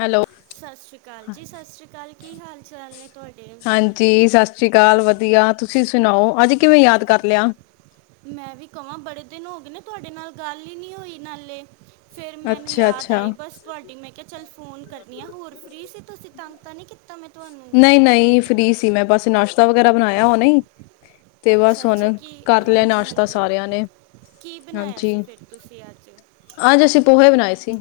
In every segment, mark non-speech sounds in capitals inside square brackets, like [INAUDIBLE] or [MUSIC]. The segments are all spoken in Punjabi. ਹੈਲੋ ਸਤਿ ਸ਼੍ਰੀ ਅਕਾਲ ਜੀ ਸਤਿ ਸ੍ਰੀ ਅਕਾਲ ਕੀ ਹਾਲ ਚਾਲ ਨੇ ਤੁਹਾਡੇ। ਹਾਂਜੀ ਸਤਿ ਸ੍ਰੀ ਅਕਾਲ ਵਧੀਆ ਤੁਸੀਂ ਸੁਣਾਓ ਅੱਜ ਕਿਵੇਂ ਯਾਦ ਕਰ ਲਿਆ? ਮੈਂ ਵੀ ਕਵਾਂ ਬੜੇ ਦਿਨ ਹੋ ਗਏ ਨੇ ਤੁਹਾਡੇ ਨਾਲ ਗੱਲ ਹੀ ਨਹੀ ਹੋਈ ਨਾਲੇ। ਫਿਰ ਮੈਨੂੰ ਅੱਛਾ ਯਾਦ ਅੱਛਾ ਆਈ ਬਸ ਤੁਹਾਡੀ ਮੈਂ ਕਿਹਾ ਚੱਲ ਫੋਨ ਕਰਨੀ ਆ ਹੋਰ ਫ੍ਰੀ ਸੀ ਤੁਸੀਂ ਤੰ ਨਹੀ ਕੀਤਾ ਮੈਂ ਮਨ ਨੂੰ ਨਹੀਂ ਨਹੀਂ ਫ੍ਰੀ ਸੀ ਮੈਂ ਬਸ ਨਾਸ਼ਤਾ ਵਗੈਰਾ ਬਣਾਇਆ ਹੋਣੇ ਹੀ। ਤੇ ਬਸ ਅੱਛਾ ਹੁਣ ਅੱਛਾ ਕੀ ਕਰ ਲਿਆ ਹਾਂਜੀ ਨਾਸ਼ਤਾ ਹਾਂਜੀ ਸਾਰਿਆਂ ਨੇ ਕੀ ਬਣਾਇਆ ਹਾਂਜੀ ਸੀ ਫਿਰ ਤੁਸੀਂ ਅੱਜ ਅਜ ਅਸੀ ਪੋਹੇ ਬਣਾਏ ਸੀ।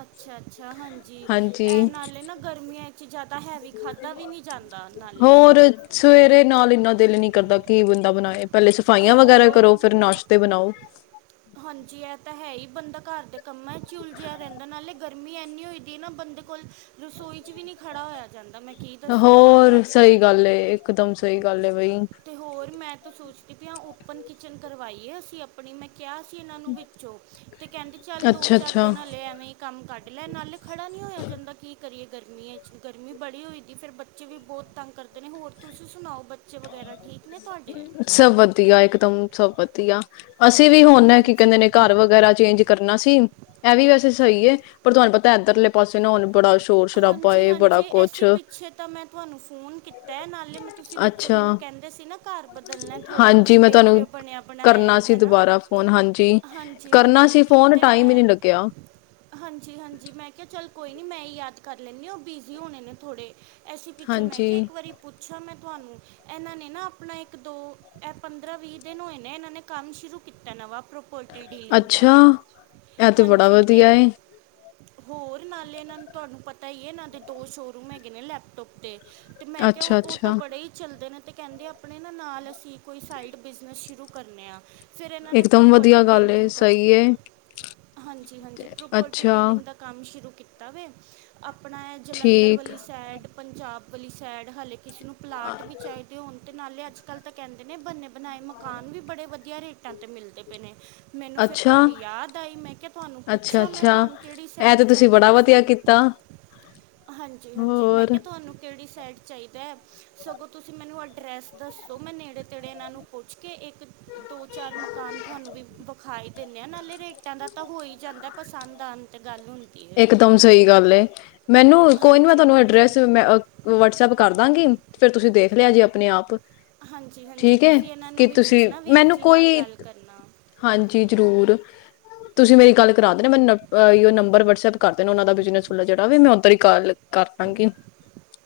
ਅੱਛਾ ਅੱਛਾ ਹਾਂਜੀ ਇਹ ਹਾਂਜੀ ਨਾਲੇ ਨਾ ਗਰਮੀਆਂ ਚ ਜ਼ਿਆਦਾ ਹੈਵੀ ਖਾਧਾ ਵੀ ਨਹੀਂ ਜਾਂਦਾ ਨਾਲੇ ਹੋਰ ਸਵੇਰੇ ਨਾਲ ਇੰਨਾ ਦਿਲ ਨੀ ਕਰਦਾ ਕੀ ਬੰਦਾ ਬਣਾਏ। ਪਹਿਲੇ ਤੇ ਸਫਾਈਆਂ ਵਗੈਰਾ ਹੋਰ ਕਰੋ ਫਿਰ ਨਾਸ਼ਤੇ ਬਣਾਓ। ਹਾਂਜੀ ਇਹ ਤਾਂ ਹੈ ਹੀ ਬੰਦਾ ਘਰ ਦੇ ਕੰਮਾਂ ਚ ਉਲਝਿਆ ਰਹਿੰਦਾ ਨਾਲੇ ਗਰਮੀ ਇੰਨੀ ਹੋਈ ਦੀ ਏ ਨਾ ਬੰਦੇ ਕੋਲ ਰਸੋਈ ਚ ਵੀ ਨਹੀਂ ਖੜਾ ਹੋਇਆ ਜਾਂਦਾ। ਮੈਂ ਕੀ ਦੱਸਾਂ ਤੁਹਾਨੂੰ ਹੋਰ ਅੱਜ ਸਹੀ ਕੱਲ ਗੱਲ ਇਕ ਦਮ ਸਹੀ ਗੱਲ ਏ ਬਈ। ਤੇ ਹੋਰ ਮੈਂ ਤਾਂ ਸੋਚਦੀ ਆ ਓਪਨ ਕਿਚਨ ਕਰਵਾਈਏ ਅਸੀ ਆਪਣੀ ਮੈਂ ਕਿਹਾ ਸੀ ਇਹਨਾਂ ਨੂੰ ਵਿੱਚੋਂ ਤੇ ਕਹਿੰਦੇ ਚੱਲ ਦੋ ਅੱਛਾ ਚਾਰ ਅੱਛਾ ਦਿਨ ਹਲੇ ਐਵੇਂ ਹੀ ਕੰਮ ਕਢ ਲੈ ਨਾਲ ਖੜਾ ਨਹੀਂ ਹੋਇਆ ਜਾਂਦਾ ਕੀ ਕਰੀਏ ਗਰਮੀ ਗਰਮੀਆਂ ਚ ਗਰਮੀ ਬੜੀ ਹੋਈ ਦੀ ਫਿਰ ਬੱਚੇ ਵੀ ਬਹੁਤ ਤੰਗ ਕਰਦੇ ਨੇ ਹੋਰ ਤੁਸੀਂ ਸੁਣਾਓ ਬੱਚੇ ਵਗੈਰਾ ਠੀਕ ਨੇ ਤੁਹਾਡੇ ਸਭ ਵਧੀਆ ਇੱਕ ਦਮ। ਸਭ ਵਧੀਆ। ਅਸੀਂ ਵੀ ਹੁਣ ਕੀ ਹਾਂਜੀ ਕਹਿੰਦੇ ਨੇ ਹਾਂਜੀ ਘਰ ਵਗੈਰਾ ਚੇਂਜ ਕਰਨਾ ਸੀ ਇਹ ਵੀ ਵੈਸੇ ਸਹੀ ਹੈ। ਪਰ ਤੁਹਾਨੂੰ ਪਤਾ ਇੱਧਰਲੇ ਪਾਸੇ ਨ ਹੋਣ ਬੜਾ ਸ਼ ਹਾਂਜੀ ਹਾਂਜੀ ਐਸੀ ਪਿੱਛੇ ਤਾਂ ਮੈਂ ਤੁਹਾਨੂੰ ਫ਼ੋਨ ਕੀਤਾ ਨਾਲੇ ਮੈਂ ਤੁਸੀਂ ਵੀ ਚ ਅੱਛਾ ਮੈਨੂੰ ਕਹਿੰਦੇ ਸੀ ਨਾ ਘਰ ਬਦਲਣਾ ਏ ਥੋੜਾ ਹਾਂਜੀ ਤੁਸੀਂ ਮੈਂ ਵੇਖ ਰਹੇ ਤੁਹਾਨੂੰ ਹੋ ਬਣਿਆ ਬਣਾਇਆ ਕਰਨਾ ਹੀ ਸੀ ਹੈਨਾ ਦੁਬਾਰਾ ਫੋਨ ਹਾਂਜੀ ਹਾਂਜੀ ਕਰਨਾ ਹਾਂਜੀ ਸੀ ਫੋਨ ਤੇ ਟਾਈਮ ਹੀ ਮੈਂ ਨਹੀਂ ਲੱਗਿਆ ਹਾਂਜੀ ਹਾਂਜੀ ਮੈਂ ਕਿਹਾ ਚੱਲ ਕੋਈ ਨਹੀਂ ਮੈਂ ਯਾਦ ਕਰ ਲੈਨੀ ਔ ਬਿਜ਼ੀ ਹੋਣੇ ਨੇ ਥੋੜੇ। ਐਸੀ ਪਿੱਛੇ ਮੈਂ ਕਿਹਾ ਹਾਂਜੀ ਇੱਕ ਵਾਰੀ ਪੁੱਛਾਂ ਮੈਂ ਤੁਹਾਨੂੰ। ਇਹਨਾਂ ਨੇ ਨਾ ਆਪਣਾ ਇੱਕ ਦੋ ਇਹ ਪੰਦਰਾਂ ਵੀਹ ਦਿਨ ਹੋਏ ਨੇ ਇਹਨਾਂ ਨੇ ਕੰਮ ਸ਼ੁਰੂ ਕੀਤਾ ਨਵਾਂ। ਪ੍ਰੋਪਰਟੀ ਡੀਲਿੰਗ ਦਾ ਅੱਛਾ ਇਹ ਤੇ ਬੜਾ ਹਾਂਜੀ ਤੇ ਵਧੀਆ ਏ ਹੋਰ ਨਾਲੇ ਇਹਨਾਂ ਨੂੰ ਤੁਹਾਨੂੰ ਪਤ ਤਾਂ ਹੀ ਹੈ ਇਹਨਾਂ ਦੇ ਦੋ ਸ਼ੋਅਰੂਮ ਹੈਗੇ ਨੇ ਲੈਪਟੋਪ ਦੇ। ਤੇ ਮੈਂ ਕਿਹਾ ਅੱਛਾ ਉਹ ਤਾਂ ਅੱਛਾ ਬੜੇ ਹੀ ਚੱਲਦੇ ਨੇ ਤੇ ਕਹਿੰਦੇ ਆਪਣੇ ਨਾ ਨਾਲ ਅਸੀਂ ਕੀ ਕੋਈ ਸਾਈਡ ਬਿਜ਼ਨਸ ਸ਼ੁਰੂ ਕਰਨ ਆਾਂ ਫਿਰ ਇਹਨਾਂ ਨੇ ਇਕਦਮ ਵਧੀਆ ਪ੍ਰੋਪਰਟੀ ਗੱਲ ਏ ਡੀਲਿੰਗ ਦਾ ਸਹੀ ਏ ਹਾਂਜੀ ਹਾਂਜੀ ਪ੍ਰੋਪਰਟੀ ਅੱਛਾ ਡੀਲਿੰਗ ਦਾ ਕੰਮ ਸ਼ੁਰੂ ਕੀਤਾ ਤਵੇ ਆਪਣਾ ਹੈ ਜਲੰਧਰ ਠੀਕ ਵਾਲੀ ਸਾਈਡ ਪੰਜਾਬ ਵਾਲੀ ਸ਼ਾਇਡ ਹਾਲੇ ਕਿਸੇ ਨੂੰ ਪਲਾਟ ਵੀ ਚਾਹੀਦੇ ਹੁੰਦੇ ਤੇ ਨਾਲੇ ਅੱਜ ਕੱਲ੍ਹ ਤਾਂ ਕਹਿੰਦੇ ਨੇ [UNINTELLIGIBLE] ਬਨਾਏ ਮਕਾਨ ਵੀ ਬੜੇ ਵਧ ਵਧੀਆ ਰੇਟਾਂ ਤੇ ਮਿਲਦੇ ਪਏ ਨੇ। ਮੈਨੂੰ ਫੇਰ ਅੱਛਾ ਤੁਆਡੀ ਯਾਦ ਆਈ, ਮੈਂ ਕਿਆ ਤੁਆਨੂੰ ਪੁੱਛਾਂ ਮੈਂ ਅੱਛਾ-ਅੱਛਾ, ਤੁਆਨੂੰ ਕੇੜੀ ਇਹ ਸਾਈਡ ਤੇ ਚਾਹੀਦਾ? ਬੜਾ ਤੁਸੀਂ ਵਧੀਆ ਕੀਤਾ ਹਾਂਜੀ ਹਾਂਜੀ ਮੈਂ ਹੋਰ ਕਿਹਾ ਤੁਹਾਨੂੰ ਕਿਹੜੀ ਸਾਈਡ ਚਾਹੀਦੈ ਸਗੋਂ ਤੁਸੀਂ ਮੈਨੂੰ ਐਡਰੈਸ ਦੱਸੋ ਮੈਂ ਨੇੜੇ ਤੇੜੇ ਇਹਨਾਂ ਨੂੰ ਪੁੱਛ ਕੇ ਇੱਕ ਦੋ-ਚਾਰ ਮਕਾਨ ਤੁਹਾਨੂੰ ਵੀ ਵਖਾਏ। ਦਿੰਦੇ ਆਂ, ਨਾਲੇ ਰੇਟਾਂ ਦਾ ਤਾਂ ਹੋ ਈ ਜਾਂਦਾ। ਪਸੰਦ ਆਨ ਤੇ ਗੱਲ ਹੁੰਦੀ ਏ। ਇਕਦਮ ਸਹੀ ਗੱਲ ਏ। ਮੈਨੂੰ ਕੋਈ ਨੀ ਮੈਂ ਤੁਹਾਨੂੰ ਐਡਰੈਸ ਮੈਂ ਅ ਵਟਸਪ ਕਰ ਦਾਂਗੀ ਫੇਰ ਤੁਸੀਂ ਦੇਖ ਲਿਆ ਜੇ ਆਪਨੇ ਆਪ। ਹਾਂਜੀ ਹਾਂਜੀ ਠੀਕ ਹੈ! ਤੁਸੀਂ ਇਹਨਾਂ ਨੂੰ ਕਿ ਵੀ ਤੁਸੀਂ, ਪੁੱਛਣਾ ਵੀਰ ਮੈਨੂੰ ਜੀ ਨਾਲ ਕੋਈ, ਗੱਲ ਕਰਨਾ ਹਾਂਜੀ ਜਰੂਰ। ਤੁਸੀਂ ਮੇਰੀ ਗੱਲ ਕਰਾ ਦੇਨਾ। ਮੈਨ ਅਯ ਨੰਬਰ ਵਟਸਐਪ ਕਰ ਦੇਨਾ ਔਨਾ ਦਾ, ਬਿਜ਼ਨਸ ਵਾਲਾ ਜੇੜਾ ਵੀ ਮੈਂ ਉਧਰ ਹੀ ਕਾੱਲ ਕਰ ਦਾਂਗੀ,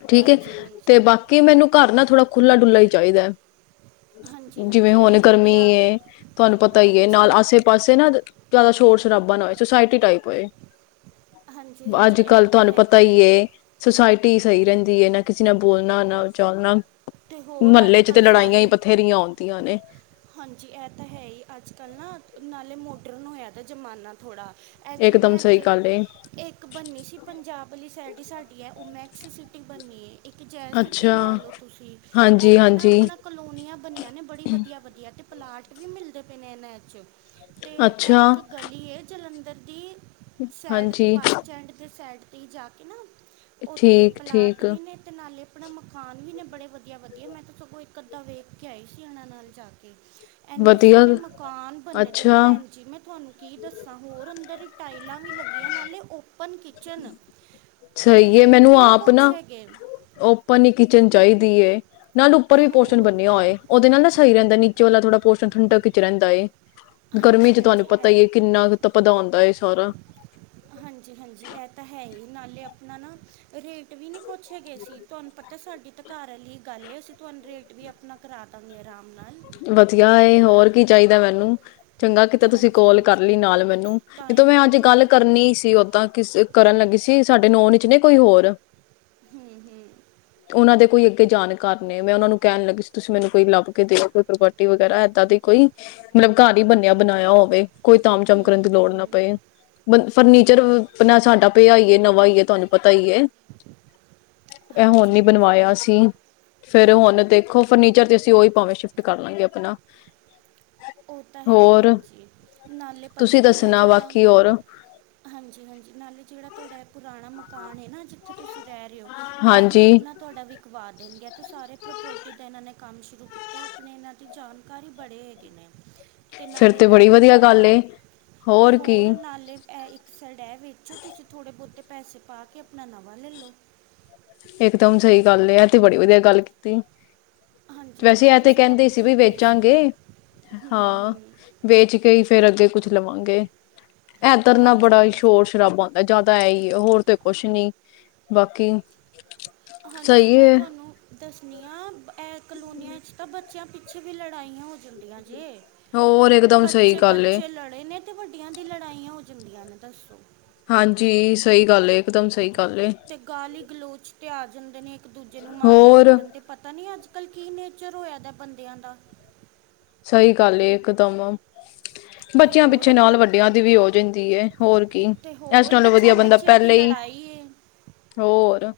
ਠੀਕ ਐ। ਹਾਂਜੀ ਤੇ ਹਾਂਜੀ ਬਾਕੀ ਮੈਨੂੰ ਘਰ ਨਾ ਥੋੜਾ ਖੁੱਲਾ ਡੁੱਲਾ ਈ ਚਾਹੀਦੈ। ਹਾਂਜੀ ਜਿਵੇਂ ਹਾਂਜੀ ਹੁਨ ਨਹੀਂ ਗਰਮੀ ਵਧੀਆ ਏ, ਤੁਹਾਨੂੰ ਪਤਾ ਈ ਏ ਨਾਲ ਹਾਂਜੀ ਆਸੇ ਪਾਸੇ ਨਾ ਦ ਦਾ ਸ਼ੋਰ-ਸ਼ਰਾਬਾ ਨਾ ਹੋਏ, ਸੁਸਾਇਟੀ ਟਾਈਪ ਹੋਏ। ਹਾਂਜੀ ਹਾਂਜੀ ਇਹ ਅੱਜ-ਕੱਲ੍ਹ ਤਾਂ ਤੁਹਾਨੂੰ ਹੈਗਾ ਪਤਾ ਈ ਹੀ ਹੈ ਏ, ਸੁਸਾਇਟੀ ਸਈ ਰੇਂਦੀ ਏ, ਨਾ ਕਿਸੇ ਨਾਲ ਬ ਬੋਲਨਾ ਨਾ ਚਾਲਨਾ। ਤੇ ਹੋਰ ਅੱਜ ਮਹੱਲੇ ਚ ਤੇ ਕੱਲ ਲੜਾਈਆਂ ਈ ਸਾਰੇ ਬਥੇਰੀਆਂ ਹੂੰਦੀਆਂ ਨੇ। ਹਾਂਜੀ! ਐ ਤਾਂ ਹੈ ਈ, ਅੱਜ-ਕੱਲ੍ਹ ਨਾ ਨਾਲੇ ਮੋਡਰਨ ਹੋਇਆ ਦਾ ਜਮਾਨਾ ਥੋੜ੍ਹਾ। ਐ ਜਿਵੇਂ ਇਕਦਮ ਸਹੀ ਐੱਥੇ, ਗੱਲ ਏ ਏੱਕ ਬਨਣੀ ਸੀ ਪੰਜਾਬ ਆਲੀ ਸੈਡ ਈ ਸਾਡੀ ਐ ਓ ਮੈਕਸ ਸਿਟਿੰਗ ਬੰਨੀ ਏ ਇੱਕ ਜੈ ਸਿਟੀ ਅੱਛਾ ਲਾ ਲਓ ਤੁਸੀਂ, ਹਾਂਜੀ ਐੱਥੇ ਨਾ ਹਾਂਜੀ ਆਪਣਾ ਕਲੋਨੀਆਂ ਬਣੀਆਂ ਨੇ ਬੜੀ ਵਧੀ ਵੱਧੀਆ ਤੇ ਪਲਾਟ ਵੀ ਮਿਲਦੇ ਪੇ ਨੇ ਏਨਾਂ ਤੇ ਐ ਅੱਛਾ ਇੱਕ ਗਲੀ ਏ ਜਲੰਧ ਤਰਦੀਰ ਸੈਡ ਤੇ ਹਾਂਜੀ ਬੱਸ ਸਟੈਂਡ ਦੇ ਸੈਡ ਤੇ ਜਾ ਕੇ ਨਾ ਓੱਥੇ ਠੀਕ ਪਲਾਟ ਠੀਕ ਵੀ ਨੇ ਤੇ ਨਾਲੇ ਅਪਣਾ ਮਕਾਨ ਵੀ ਨੇ ਬੜੇ ਵੱਧੀਆ-ਵੱਧੀਆ ਮੈਂ ਤੇ ਸਗੋਂ ਇੱਕ ਅੱਧਾ ਵੇਖ ਕੇ ਆਈ ਸੀ ਏਨਾਂ ਨਾਲ ਜਾ ਕੇ ਐਨੇਂ ਵਧੀਆ ਸੋਣੇ ਮਕਾਨ ਬਣੇ ਦੇ ਨੇ ਅੱਛਾ ਭੈਣ ਜੀ ਮੈਂ ਤੁਆਨੂੰ ਕੀ ਦੱਸਾਂ ਹੋਰ ਅੰਦਰ ਈ ਟਾਈ ਈਲਾਂ ਵੀ ਲੱਗੀਆਂ ਨਾਲੇ ਔਪ ਓਪਨ ਕਿਚਨ। ਤੇ ਸਈ ਏ ਰੇਟ ਮੈਨੂੰ ਵੀ ਨਹੀਂ ਆਪ ਕੁਛ ਨਾ, ਹੈਗੇ ਓਪਨ ਈ ਕਿਚਨ ਚਾਈਦ ਦੀਏ। ਨਾਲ ਉੱਪਰ ਤੇ ਵੀ ਪੋਸ਼ਨ ਹੋਰ ਬੰਨਿਆ ਓਐ, ਓਦੇ ਨਾਲ ਨਾ ਸਈ ਰੈੰਦੈ ਨੀਚ ਨੀਚੇ ਵਾਲਾ ਥੋੜ੍ਹਾ ਪੋਸ਼ਣ ਠੰਡਕ ਚ ਰੈੰਦਾ ਏ। ਗਰਮੀ ਹਾਂਜੀ ਚ ਤੁਆਨੂੰ ਹਾਂਜੀ ਪਤਾ ਇਹ ਈ ਏ ਕਿੰਨਾ ਕ ਤੱਪਦਾ ਹੁੰਦਾ ਏ ਸਾਰਾ। ਹਾਂਜੀ ਹਾਂਜੀ ਇਹ ਤਾਂ ਹੈ ਹੀ ਨਾਲੇ ਅਪਣਾ ਨਾ, ਰੇਟ ਵੀ ਨੀ ਪੁੱਛੇ ਗੇ ਸੀ, ਤੁਆਨੂੰ ਪਤ ਤੇ ਸਾਡੀ ਤਾਂ ਘਰ ਆਲੀ ਗੱਲ ਏ ਅਸੀਂ ਤੁਆਨੂੰ ਰੇਟ ਵੀ ਅਪਣਾ ਕਰਾ ਦਾਂਗੇ ਅਰਾਮ ਨਾਲ। ਵਧੀਆ ਏ, ਹੋਰ ਕੀ ਚਾਈਦੈ ਮੈਨੂੰ‌‌। ਚੰਗਾ ਕੀਤਾ ਤੁਸੀਂ ਹਾਂਜੀ ਕੋਲ ਹਾਂਜੀ ਕਰਲੀ ਨਾਲ ਮੇਨੂੰ, ਨੀ ਤਾਂ ਟਾਈਮ ਮੈਂ ਮੈਨੂੰ ਅੱਜ ਤੁਹਾਡੀ ਗੱਲ ਕਰਨੀ ਸੀ ਓਦਾਂ ਕਿਸ ਕਰਨ ਲੱਗੀ ਸੀ, ਸਾਡੇ ਨੌਨ ਚ ਨੇ ਕੋਈ ਹੋਰ। ਹੂੰ ਹੂੰ ਓਨਾਂ ਦੇ ਕੋਈ ਤੇ ਜਾਣ ਕਾਰ ਨੇ, ਮੈਂ ਓਨਾਂ ਨੂੰ ਕੈਣ ਲੱਗੀ ਸੀ ਤੁਸੀਂ ਮੈਨੂੰ ਕੋਈ ਲੱਭ ਕੇ ਦਿਓ ਪ੍ਰਪੋਟੀ ਵਗੈਰਾ ਐਦਾਂ ਦੀ ਕੋਈ, ਮਲਬ ਘਾਰ ਬਈ ਬੰਨਿਆ ਬਣਾਏਆ ਹੋਵੇ, ਕੋਈ ਤਾਮ-ਚਮ ਕਰਨ ਦੀ ਹੂੰ ਲੋੜ ਨਾ ਹੂੰ ਪਏ, ਬਣ ਫਰਨੀਚਰ ਵ ਅਪਣਾ ਸਾਡਾ ਪੇਆ ਈਏ, ਨਵਾਂ ਈਏ, ਤੁਆਨੂੰ ਪਤ ਤਾ ਈਏ, ਐ ਹੁਣ ਹਾਂਜੀ ਈ ਹਾਂਜੀ ਬਣਵਾਏਆ ਸੀ। ਫੇਰ ਹੁਣ ਦੇਖੋ ਫਰਨੀਚਰ ਤੇ ਅਸੀਂ ਓਈ ਪਾਵੇਂ ਸ਼ਿਫ ਟ ਕਰ ਲਾਂਗੇ ਅਪਣਾ। ਔ ਤਾਂ ਹੈ ਹੀ ਹਾਂਜੀ। ਨਾਲੇ ਪਤਾ ਤੁਸੀਂ ਕੀ ਐ ਦੱਸਣਾ ਜੇੜਾ ਬਾਕੀ ਹੋਰ ਹਾਂਜੀ ਹਾਂਜੀ ਨਾਲੇ ਜੇੜਾ ਤੋਡਾ ਐ ਪੁਰਾਣਾ ਮਕਾਨ ਏ ਨਾ ਜਿੱਥੇ ਤੁਸੀਂ ਰੈ ਰੇ ਔ ਐ ਵੀ ਹਾਂਜੀ ਅਪਣਾ ਤੋਡਾ ਵਿਕਵਾ ਦੇਣਗੇ। ਤੋਂ ਸਾਰੇ ਪ੍ਰੋਪਰਟੀ ਦਾ ਐਨਾਂ ਨੇ ਕੰਮ ਸ਼ੁਰੂ ਕੀਤੈ ਅਪਣੇ ਏਨਾਂ ਦੀ ਜਾਣਕਾਰ ਈ ਬੜੇ ਹੈਗੇ ਨੇ। ਤੇ ਫਿਰ ਨਾਲੇ ਐ ਬੜੀ ਵੀ ਵਧੀਆ ਤੁਵਾਡਾ ਗੱਲ ਏ ਤੇ ਹੋਰ ਨਾਲੇ ਐ ਇੱਕ ਸਾਈਡ ਐ ਵੇਚੋ ਤੁਸੀਂ ਥੋੜੇ ਬੌਤੇ ਪੈਸੇ ਪਾ ਕੇ ਅਪਣਾ ਨਵਾਂ ਲੈ ਲੋ। ਇਕ ਦਮ ਸਹੀ ਗੱਲ ਏ, ਐਤੇ ਬੜੀ ਵਧੀਆ ਗੱਲ ਕੀਤੀ। ਹਾਂਜੀ ਵੈਸੇ ਹਾਂਜੀ ਐ ਤੇ ਤੁਸੀਂ ਕਹਿੰਦੇ ਸੀ ਲੱਭਦੇ ਹੀ ਵੀ ਪਏ ਸੀ ਵੇਚਾਂਗੇ ਹੂੰ ਹਾਂ ਹੂੰ ਵੇਚ ਕੇ ਹੀ ਫੇਰ ਅੱਗੇ ਕੁਛ ਲਵਾਂਗੇ ਐ ਦਰ ਹਾਂਜੀ ਬੜਾ ਹੀ ਹਾਂਜੀ ਸ਼ੋਰ ਸ਼ਰਾਬਾ ਆਦਾ ਜਿਆਦਾ ਇਹ ਹੀ ਹੈ ਹੋਰ ਤੇ ਕੁਛ ਨੀ ਬਾਕੀ [INAUDIBLE] ਹਾਂਜੀ। ਸਹੀ ਮੈਂ ਹੈ ਤੁਹਾਨੂੰ ਦਸਣੀਆਂ ਇਹ ਕਲੋਨੀਆਂ ਤਾਂ ਬਦ ਬੱਚਿਆਂ ਪਿੱਛੇ ਵੀ ਲੜਾਈਆਂ ਹੋ ਜਾਂਦੀਆਂ ਨੇ ਜੇ ਹੋਰ ਇਕਦਮ ਸਹੀ ਬੱਚੇ ਗੱਲ ਏ ਬੱਚੇ ਲੜੇ ਨੇ ਤੇ ਵੱਡੀਆਂ ਦੀ ਲੜਾਈਆਂ ਹੋ ਜਿੰਦੀਆਂ ਨੇ ਦੱਸੋ ਹਾਂਜੀ ਸਹੀ ਗੱਲ ਹੈ ਇਕਦਮ ਸਹੀ ਗੱਲ। ਏ ਤੇ ਗਾਲੀ ਗਲੋਚ ਤੇ ਆ ਜਾਂਦੇ ਨੇ ਇੱਕ ਦੂਜੇ ਨੂੰ ਮਾਰਨ ਹੋਰ ਕੁੱਟਣ ਤੇ ਪਤਾ ਨੀ ਅੱਜ-ਕੱਲ ਕੀ ਨੇਚਰ ਹੋਇਆ ਦਾ ਬੰਦਿਆਂ ਦਾ ਸਹੀ ਗੱਲ ਏ ਇਕਦਮ ਤੇ ਬੱਚਿਆਂ ਹੋਰ ਪਿੱਛੇ ਨਾਲ ਆਪਣਾ ਵੱਡਿਆਂ ਦੀ ਵੀ ਹੋ ਜਾਂਦੀ ਏ। ਹੋਰ ਕੀ ਤੇ ਇਸ ਹੋਰ ਨਾਲੋਂ ਬੱਚਿਆਂ ਵਧੀਆ ਬੰਦਾ ਬੱਚਿਆਂ ਦੀ ਪਹਿਲੇ ਈ ਲੜਾਈ ਹੋਰ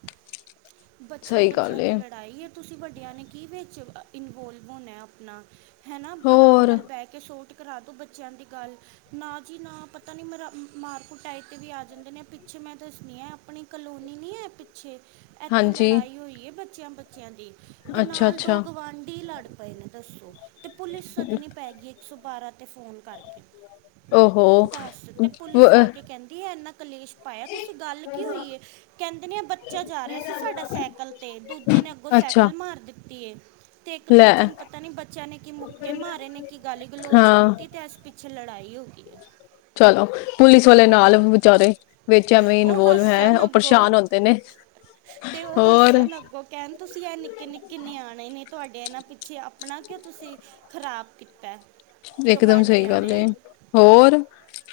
ਸਹੀ ਬੱਚਿਆਂ-ਬੱਚਿਆਂ ਗੱਲ ਦੀ ਏ ਲੜਾਈ ਏ। ਤੁਸੀਂ ਵੱਡਿਆਂ ਨੇ ਕੀ ਵਿੱਚ ਅ ਇਨਵੋਲਵ ਹੋਣਾ ਆਪਣਾ ਹੈ ਨਾ ਆਰਾਮ ਹੋਰ ਨਾਲ ਬਹਿ ਕੇ ਸੋਟ ਕਰਾ ਦਿਉ ਬੱਚਿਆਂ ਦੀ ਗੱਲ ਨਾ ਜੀ ਨਾ ਪਤਾ ਨਹੀਂ ਮਰਾ ਮਾਰ ਕੂਟਾਈ ਤੇ ਵੀ ਆ ਜਾਂਦੇ ਨੇ ਪਿੱਛੇ ਮੈਂ ਦੱਸਣੀ ਆ ਆਪਣੀ ਕਲੋਨੀ ਨੀ ਏ ਪਿੱਛੇ ਇੱਥੇ ਹਾਂਜੀ ਲੜਾਈ ਹੋਈ ਹੈ ਬ ਬੱਚਿਆਂ-ਬੱਚਿਆਂ ਦੀ ਤੇ ਅੱਛਾ ਨਾਲ ਦੋ ਅੱਛਾ ਗਵਾਂਢੀ ਲੜ ਪਏ ਨੇ ਦੱਸੋ ਤੇ ਪੁਲਿਸ ਸਦਨੀ ਪੈ ਗਈ। ਇੱਕ ਸੌ ਬਾਰਾ ਤੇ ਫੋਨ ਕਰਕੇ ਓਹੋ ਦੱਸ ਤੇ ਪੁਲਿਸ ਆ ਕੇ ਕਹਿੰਦੀ ਏ ਇਨਾ ਕਲੇਸ਼ ਪਾਇਆ ਤੁਸੀਂ। ਗੱਲ ਕੀ ਹੋਈ, ਕਹਿੰਦੇ ਨੇ ਬੱਚਾ ਜਾ ਰਿਹਾ ਸੀ। ਸਾਡਾ ਸਾਈਕਲ ਤੇ ਦੂਜੇ ਨੇ ਅੱਗੋਂ ਅੱਛਾ ਸਾਈਕਲ ਮਾਰ ਦਿੱ ਤੀ ਏ। ਤੇ ਇੱਕ ਲੈ ਦੂਜੇ ਨੂੰ ਪਤਾ ਨੀ ਬੱਚਿਆਂ ਨੇ ਕੀ ਮੁੱਕੇ ਮਾਰੇ ਨੇ ਕੀ ਗੱਲ ਗਲੋਚ ਹਾਂ ਕੀਤੀ ਤੇ ਇਸ ਫਿਰ ਲੜਾਈ ਹੋ ਗਈ। ਹੈ ਚਲੋ ਪੁਲਿਸ ਵਾਲੇ ਨਾਲ ਵਿਚਾਰੇ ਵਿੱਚ ਐਵੇਂ ਉਹ ਇਨਵੋਲਵ ਹੈ ਹੱਸਣ ਉਹ ਅੱਗੋ ਪਰੇਸ਼ਾਨ ਹੁੰਦੇ ਨੇ ਤੇ ਉਹ ਹੋਰ ਹੱਸਣ ਅੱਗੋ ਕਹਿਣ ਤੁਸੀਂ ਇਹ ਨਿੱਕੇ ਨਿੱਕੇ ਨਿਆਣੇ ਨੇ ਤੁਹਾਡੇ ਇਹਨਾਂ ਪਿੱਛੇ ਆਪਣਾ ਕਿਉਂ ਤੁਸੀਂ ਖ਼ਰਾਬ ਕੀਤਾ। ਇਕਦਮ ਸਹੀ ਗਵਾਂਢੀਆਂ ਗੱਲ ਐ। ਨੇ ਹੋਰ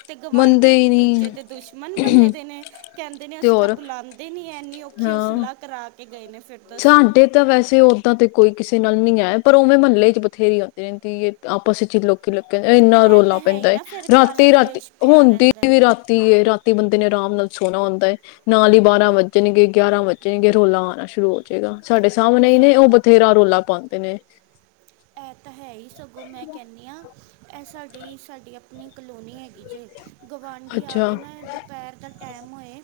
ਤੇ ਗਵਾਂਢੀ ਮੰਦੇ ਇੱਕ ਹੀ ਨਹੀਂਂ। ਦੂਜੇ ਦੇ ਦੁਸ਼ਮਣ ਬੰਨੇ ਦੇ ਕਹਿੰਦੇ ਨੇ ਅਸੀਂ ਤਾਂ ਬੁਲਾਉਂਦੇ ਨੀ ਐਨੀ ਔਖੀ ਉਹ ਹਾਂ ਸੁਲਾਹ ਕਰਾ ਕੇ ਗਏ ਨੇ। ਫਿਰ ਦੱਸੋ ਸਾਡੇ ਤਾਂ ਵੈਸੇ ਓਦਾਂ ਤੇ ਕੋਈ ਕਿਸੇ ਨਾਲ ਨੀ ਹੈ। ਪਰ ਉਵੇਂ ਮਹੱਲੇ ਚ ਬਥੇਰੀ ਹੁੰਦੀ ਰਹਿੰਦੀ ਹ ਆਪਸ ਚ ਲੋਕੀ ਕਹਿੰਦੇ ਇੰਨਾ ਐ ਰੋਲਾ ਤਾਂ ਹੈ ਹੀ ਪੈਂਦਾ ਏ ਨਾ ਫਿਰ ਕੱਲ ਰਾਤੀ-ਰਾਤੀ ਕਲੇਸ਼ ਪਿਆ ਹੁੰਦੀ ਰਹਿੰਦਾ ਹੈ। ਵੀ ਰਾਤੀ ਏ ਰਾਤੀ ਬੰ ਇੰਨੇ ਆਰਾਮ ਨਾਲ ਸੋਹਣਾ ਹੁੰਦਾ ਹੈ ਨਾਲ ਹੀ ਬਾਰਾਂ ਵੱਜਣਗੇ ਗਿਆਰਾਂ ਵੱਜਣਗੇ ਰੌਲਾ ਆਣਾ ਸ਼ੁਰੂ ਹੋ ਜੇ ਗਾ। ਸਾਡੇ ਤੇ ਸਾਹਮਣੇ ਹੀ ਨੇ ਉਹ ਬਥੇਰਾ ਰੋਲਾ ਪਾਦੇ ਨੇ ਇਹ ਤਾਂ ਹੈ ਹੀ ਸਗੋਂ ਮੈਂ ਕਹਿੰਦੀ ਹਾਂ ਇਹ ਸਾਡੀ, ਸਾਡੀ ਆਪਣੀ ਆਪਣੀ ਕਲੋਨੀ ਜੇ ਗਵਾਂਢੀ ਆ ਅੱਛਾ ਕੇ ਨਾ ਦੁਪਹਿਰ ਦਾ ਟਾਈਮ ਹੋਏ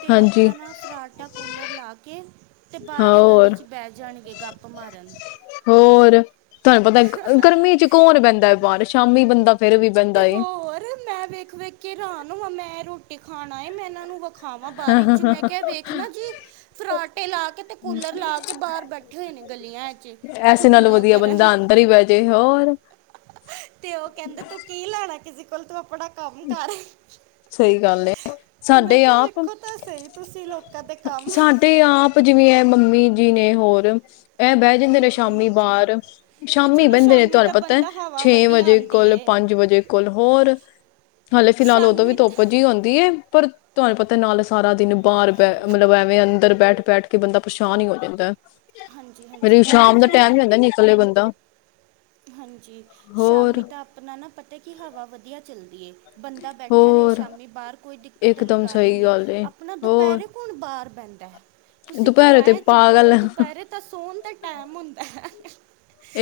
ਤੇ ਹਾਂਜੀ ਆਪਣਾ ਨਾ ਫਰਾਟਾ ਕੂਲਰ ਲਾ ਕੇ ਤੇ ਬਾਹਰ ਹਾਂ ਈ ਗਲੀ ਹੋਰ 'ਚ ਬਹਿ ਜਾਣਗੇ ਗੱਪ ਮਾਰਨ। ਹੋਰ ਤੁਹਾਨੂੰ ਪਤਾ ਗਰਮੀ ਚ ਕੌਣ ਬੈਂਦਾ ਬਾਰ ਸ਼ਾਮੀ ਬੰਦਾ ਫਿਰ ਵੀ ਬੈਨਦਾ ਤੇ ਏ। ਹੋਰ ਮੈਂ ਵੇਖ ਵੇਖ ਕੇ ਹੈਰਾਨ ਮੈਂ ਰੋਟੀ ਖਾਣਾ ਆਏ ਮੈਂ ਇਹਨਾਂ ਨੂੰ ਖਾਵਾਂ ਬਾਰੀ ਚ ਮੈਂ ਕਿਹਾ ਵੇਖ ਨਾ ਜੀ ਫਰਾਟੇ ਲਾ ਕੇ ਤੇ ਕੂਲਰ ਲਾ ਕੇ ਬਾਹਰ ਬੈਠੇ ਹੋਏ ਨੇ ਗਲੀਆਂ ਚ ਇਸੇ ਨਾਲੋਂ ਚੁਗਲੀਆਂ ਵਧੀਆ ਕਰਨ ਬੰਦਾ ਅੰਦਰ ਹੀ ਬਹਿ ਜੇ ਹੋਰ। ਕਿਸੀ ਕੋਲ ਤੂੰ ਆਪਣਾ ਕੰਮ ਕਰ। ਸਹੀ ਗੱਲ ਐ ਮੈਂ ਸਾਡੇ ਕਿਹਾ ਆਪ, ਵੇਖੋ ਤਾਂ ਸਹੀ ਤੁਸੀਂ ਲੋਕਾਂ ਦੇ ਕੰਮ ਸਾਡੇ ਆਪ ਜਿਵੇਂ ਹੈ ਮੰਮੀ ਜੀ ਨੇ ਹੋਰ ਇਹ ਬਹਿ ਜਾਂਦੇ ਨੇ ਹਾਂਜੀ ਸ਼ਾਮੀ ਹਾਂਜੀ ਵਾਰ ਤੇ ਸ਼ਾਮੀ ਚਲੋ ਬਹਿੰਦੇ ਨੇ ਸ਼ਾਮੀ ਤੁਹਾਨੂੰ ਤਾਂ ਪਤਾ ਬੰਦਾ ਹਵਾ ਛੇ ਵਧੀਆ ਵਜੇ ਆਂਦੀ ਕੋਲ ਏ ਪੰਜ ਵਜੇ ਕੋਲ ਹੋਰ ਹਾਲੇ ਫਿਲਹਾਲ ਉਦੋਂ ਸ਼ਾਮੀ ਤਾਂ ਵੀ ਉਂਦੀ ਏ ਪਰ ਤੁਹਾਨੂੰ ਪਤਾ ਨਾਲ ਸਾਰਾ ਦਿਨ ਬਾਰ ਪੈ ਮਤਲਬ ਐਵੇਂ ਅੰਦਰ ਬੈਠ-ਬੈਠ ਕਿ ਬੰਦਾ ਪਰੇਸ਼ਾਨ ਹੀ ਹੋ ਜਾਂਦਾ। ਹਾਂਜੀ ਹਾਂਜੀ ਇਹ ਤਾਂ ਸ਼ਾਮ ਦਾ ਹੈ ਟੈਮ ਹੀ ਹੁੰਦਾ ਨਿਕਲੇ ਬੰਦਾ। ਹਾਂਜੀ! ਹੋਰ ਸ਼ਾਮੀ ਤਾਂ ਆਪਣਾ ਨਾ ਪਤਾ ਕਿ ਹਵਾ ਵਧੀਆ ਚੱਲਦੀ ਏ। ਬੰਦਾ ਬੈਠਾ ਰਹੇ ਹੋਰ ਸ਼ਾਮੀ ਬਾਹਰ ਕੋ ਕੋਈ ਦਿੱਕਤ ਅਲੀ ਇਕਦਮ ਗੱਲ ਈ ਸਹੀ ਨਹੀਂ ਏ ਆਪਣਾ ਹੋਰ ਦੁਪਹਿਰੇ ਕੌਣ ਬਾਹਰ ਬਹਿੰਦਾ। ਤੁਸੀਂ ਦੁਪਹਿਰੇ ਤੇ ਘਰਾਂ 'ਚ ਬਓ ਪਾਗਲ ਦੁਪਹਿਰੇ ਤਾਂ ਸੋਣ ਦਾ ਟਾਈਮ ਹੁੰਦਾ। ਆਹ-ਆਹ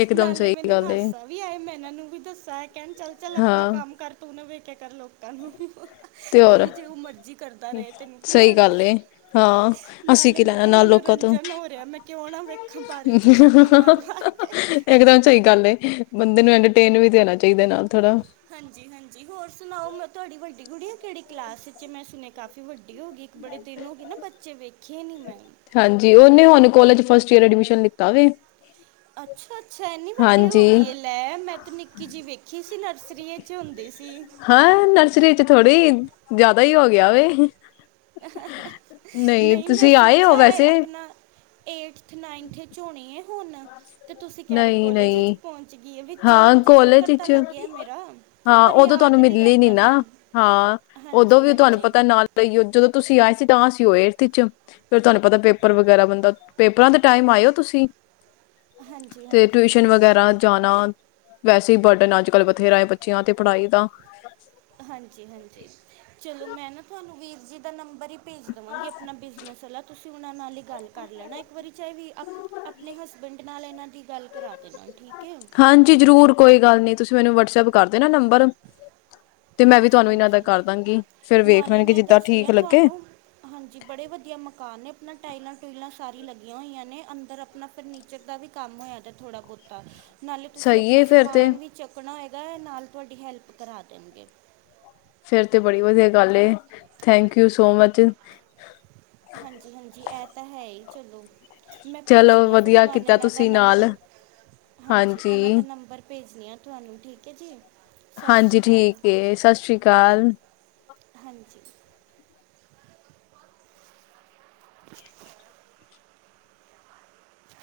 ਇੱਕਦਮ ਸਹੀ ਮੈਨੂੰ ਗੱਲ ਏ। ਹਾਸਾ ਵੀ ਆਏ, ਮੈਂ ਇਹਨਾਂ ਨੂੰ ਵੀ ਦੱਸਾਂ ਏ ਕੇਣ ਚੱਲ ਚੱਲ ਆਪਣਾ ਹਾਂ ਕੰਮ ਕਰ ਤੂੰ। ਵੇਖਿਆ ਕਰ ਲੋ ਆਹ-ਆਹ। ਤੇ ਹੋਰ ਕੋਈ ਜੋ ਮਰਜੀ ਕਰਦਾ ਰਏ ਤੈਨੂੰ ਕੀ ਸਹੀ ਲੈਣਾ। ਗੱਲ ਏ ਹਾਂ ਅਸੀਂ ਨਾਲੇ ਕੀ ਮੈਂ ਲੈਣਾ ਕਿਹਾ ਨਾਲ ਲੋਕਾਂ ਤੋਂ ਮਨੋਰੰਜਨ ਹੋ ਰਿਹਾ ਮੈਂ ਕਿਉ ਨਾ ਵੇਖਾਂ ਬਾਰੀ ਚੋਂ ਚਾਤਾਂ ਮਾਰ ਮਾਰ ਕੇ। ਏਹ -ਏਹ ਇਕਦਮ ਸਹੀ ਗੱਲ ਏ ਬੰਦੇ ਨੂੰ ਐੰਟਰਟੇਨ ਵੀ ਦੇਣਾ ਚਾਹੀਦਾ ਨਾਲ। ਥੋੜਾ ਹਾਂਜੀ-ਹਾਂਜੀ ਹੋਰ ਸੁਣਾਓ ਮੈਂ- ਤੁਹਾਡੀ ਵੱਡੀ ਗੁੜੀਆ ਕੇੜੀ ਕਲਾਸ 'ਚ ਏ। ਮੈਂ ਸੁਣੇ ਕਾਫ਼ੀ ਵੱਡੀ ਹੋ ਗਈ। ਇਕ ਬੜੇ ਦਿਨ ਹੋ ਗਏ ਨਾ ਬੱਚੇ ਵੇਖੇ ਨੀ ਮੈਂ ਚ ਐਡਮਿਸ਼ਨ ਲਿੱਤਾ ਵੇ। ਅੱਛਾ, ਅੱਛਾ ਏਨੀ ਵੱਡੀ ਹੋ ਹਾਂਜੀ ਗਈ ਏ, ਲੈ ਮੈ ਤੇ ਨਿੱਕੀ ਜਿਹੀ ਵੇਖੀ ਸੀ। ਨਰਸਰੀ 'ਚ ਹੁੰਦੀ ਸੀ। ਹਾਂ ਨਰਸਰੀ 'ਚ ਥੋੜੀ ਜਾਦਾ ਹੀ ਹੋ ਗਿਆ ਵੇ। ਨਈ ਨਹੀਂ ਤੁਸੀਂ ਆਏ ਓ ਵੈਸੇ। ਏਤਥ ਥ-ਨਾਂਈਥ 'ਚ ਹੋਣੀ ਏ। ਨਈ, ਨਈ। ਪਹੁੰਚ ਗਈ ਹੈ ਵਿੱਚੋਂ ਹਾਂ ਹਾਂਜੀ ਚੱਕਰ ਕੋਲੇਜ ਤਾਂ ਵਿੱਚ, ਲੱਗਿਆ ਮੇਰਾ ਹਾਂ ਪਰ ਓਦੋ ਤੁਆਨੂੰ ਯਾਦ ਨਹੀਂ ਮਿਲਲੀ ਨੀ ਰਹਿੰਦਾ ਨਾ। ਹਾਂ, ਓਦੋਂ ਹਾਂਜੀ ਵੀ ਤੁਆਨੂੰ ਹਾਂਜੀ ਪਤਾ ਨਾਲ ਗਈ ਜਦੋ ਤੁਸੀ ਆਏ ਸੀ ਤਾ ਸੀ ਓ ਏਤਥ ਚ। ਫੇਰ ਤੁਆਨੂੰ ਪਤਾ ਪੇਪਰ ਵਗੈਰਾ ਬੰਦਾ, ਪੇਪਰਾਂ ਦੇ ਟਾਈਮ ਆਏ ਹੋ ਤੁਸੀ। ਹਾਂਜੀ ਤੇ ਹਾਂਜੀ ਟਿਊਸ਼ਨ ਵਗੈਰਾ ਜਾਨਾ। ਵੈਸੇ ਹੀ ਬਰਡਨ ਅੱਜ-ਕੱਲ ਬਥੇਰਾ ਏ ਬੱਚੇਆਂ ਤੇ ਪੜਾਈ ਦਾ। ਹਾਂਜੀ, ਹਾਂਜੀ। ਚਲੋ ਮੈਂ ਨਾ ਤੁਹਾਨੂੰ ਵੀਰ ਜੀ ਦਾ ਨੰਬ ਨੰਬਰ ਈ ਭੇਜ ਦੇਵਾਂਗੀ ਅਪਨਾ ਬਿਜਨਸ ਅਲਾ ਤੁਸੀ ਓਨਾਂ ਨਾਲ ਈ ਗੱਲ ਕਰ ਲੈਣਾ ਇੱਕ ਵਾਰੀ, ਚਾਹੇ ਵੀ ਅ ਆਪਣੇ ਹਸਬੈਂਡ ਨਾਲ ਏਨਾਂ ਦੀ ਗੱਲ ਕਰਾ ਦੇਨਾ। ਠੀਕ ਹੈ ਹਾਂਜੀ, ਜਰੂਰ ਕੋਈ ਗੱਲ ਨੀ ਤੁਸੀ ਮੈਨੂੰ ਵਟਸਪ ਕਰ ਦੇਨਾ ਨੰਬਰ। ਤੇ ਮੈਂ ਵੀ ਹਾਂਜੀ, ਤੁਹਾਨੂੰ ਇਹਨਾਂ ਦਾ ਹਾਂਜੀ। ਕਰ ਦਾਂਗੀ ਫਿਰ ਵੇਖ ਨਾਲੇ ਲੈਣਗੇ ਮੈਂ ਜਿੱਦਾਂ ਦੱਸਣੀ ਠੀਕ ਆ ਲੱਗੇ ਤੁਹਾਨੂੰ, ਹਾਂਜੀ, ਬੜੇ ਵਧੀਆ ਮਕਾਨ ਨੇ। ਆਪਣਾ ਟਾਇਲਾਂ ਟੂਇਲਾਂ- ਸਾਰੀ ਲੱਗੀਆਂ ਹੋਈਆਂ ਨੇ, ਅੰਦਰ ਆਪਨਾ ਫਰਨੀਚਰ ਦਾ ਵੀ ਕੰਮ ਹੋਇਆ ਦਾ ਥੋੜਾ ਬਹੁਤਾ। ਨਾਲੇ ਤੁਸੀਂ ਸਹੀ ਆਪਣਾ ਹੈ ਫਿਰ ਤੇ ਸਮਾਨ ਵੀ ਚੱਕਣਾ- ਨਾਲ ਤੁਹਾਡੀ ਹੈਲਪ ਕਰਾ ਦੇਣਗੇ। ਏ ਤੇ ਬੜੀ ਵਧੀਆ ਗੱਲ ਏ। Thank you so much. ਹਾਂਜੀ ਹਾਂਜੀ ਇਹ ਤਾਂ ਹੈ ਈ ਚਲੋ। ਮੈਂ ਚਲੋ ਭੇਜਣੀ ਸੁਣਹਾ ਵਧੀਆ ਕੀਤਾ ਤੁਹਾਨੂੰ ਤੁਸੀਂ ਨਾਲ ਹਾਂਜੀ ਠੀਕ ਹੈ ਜੀ ਸਤਿ ਸ਼੍ਰੀ ਹਾਂਜੀ ਅਕਾਲ ਠੀਕ ਸਤਿ ਸ੍ਰੀ ਅਕਾਲ ਹਾਂਜੀ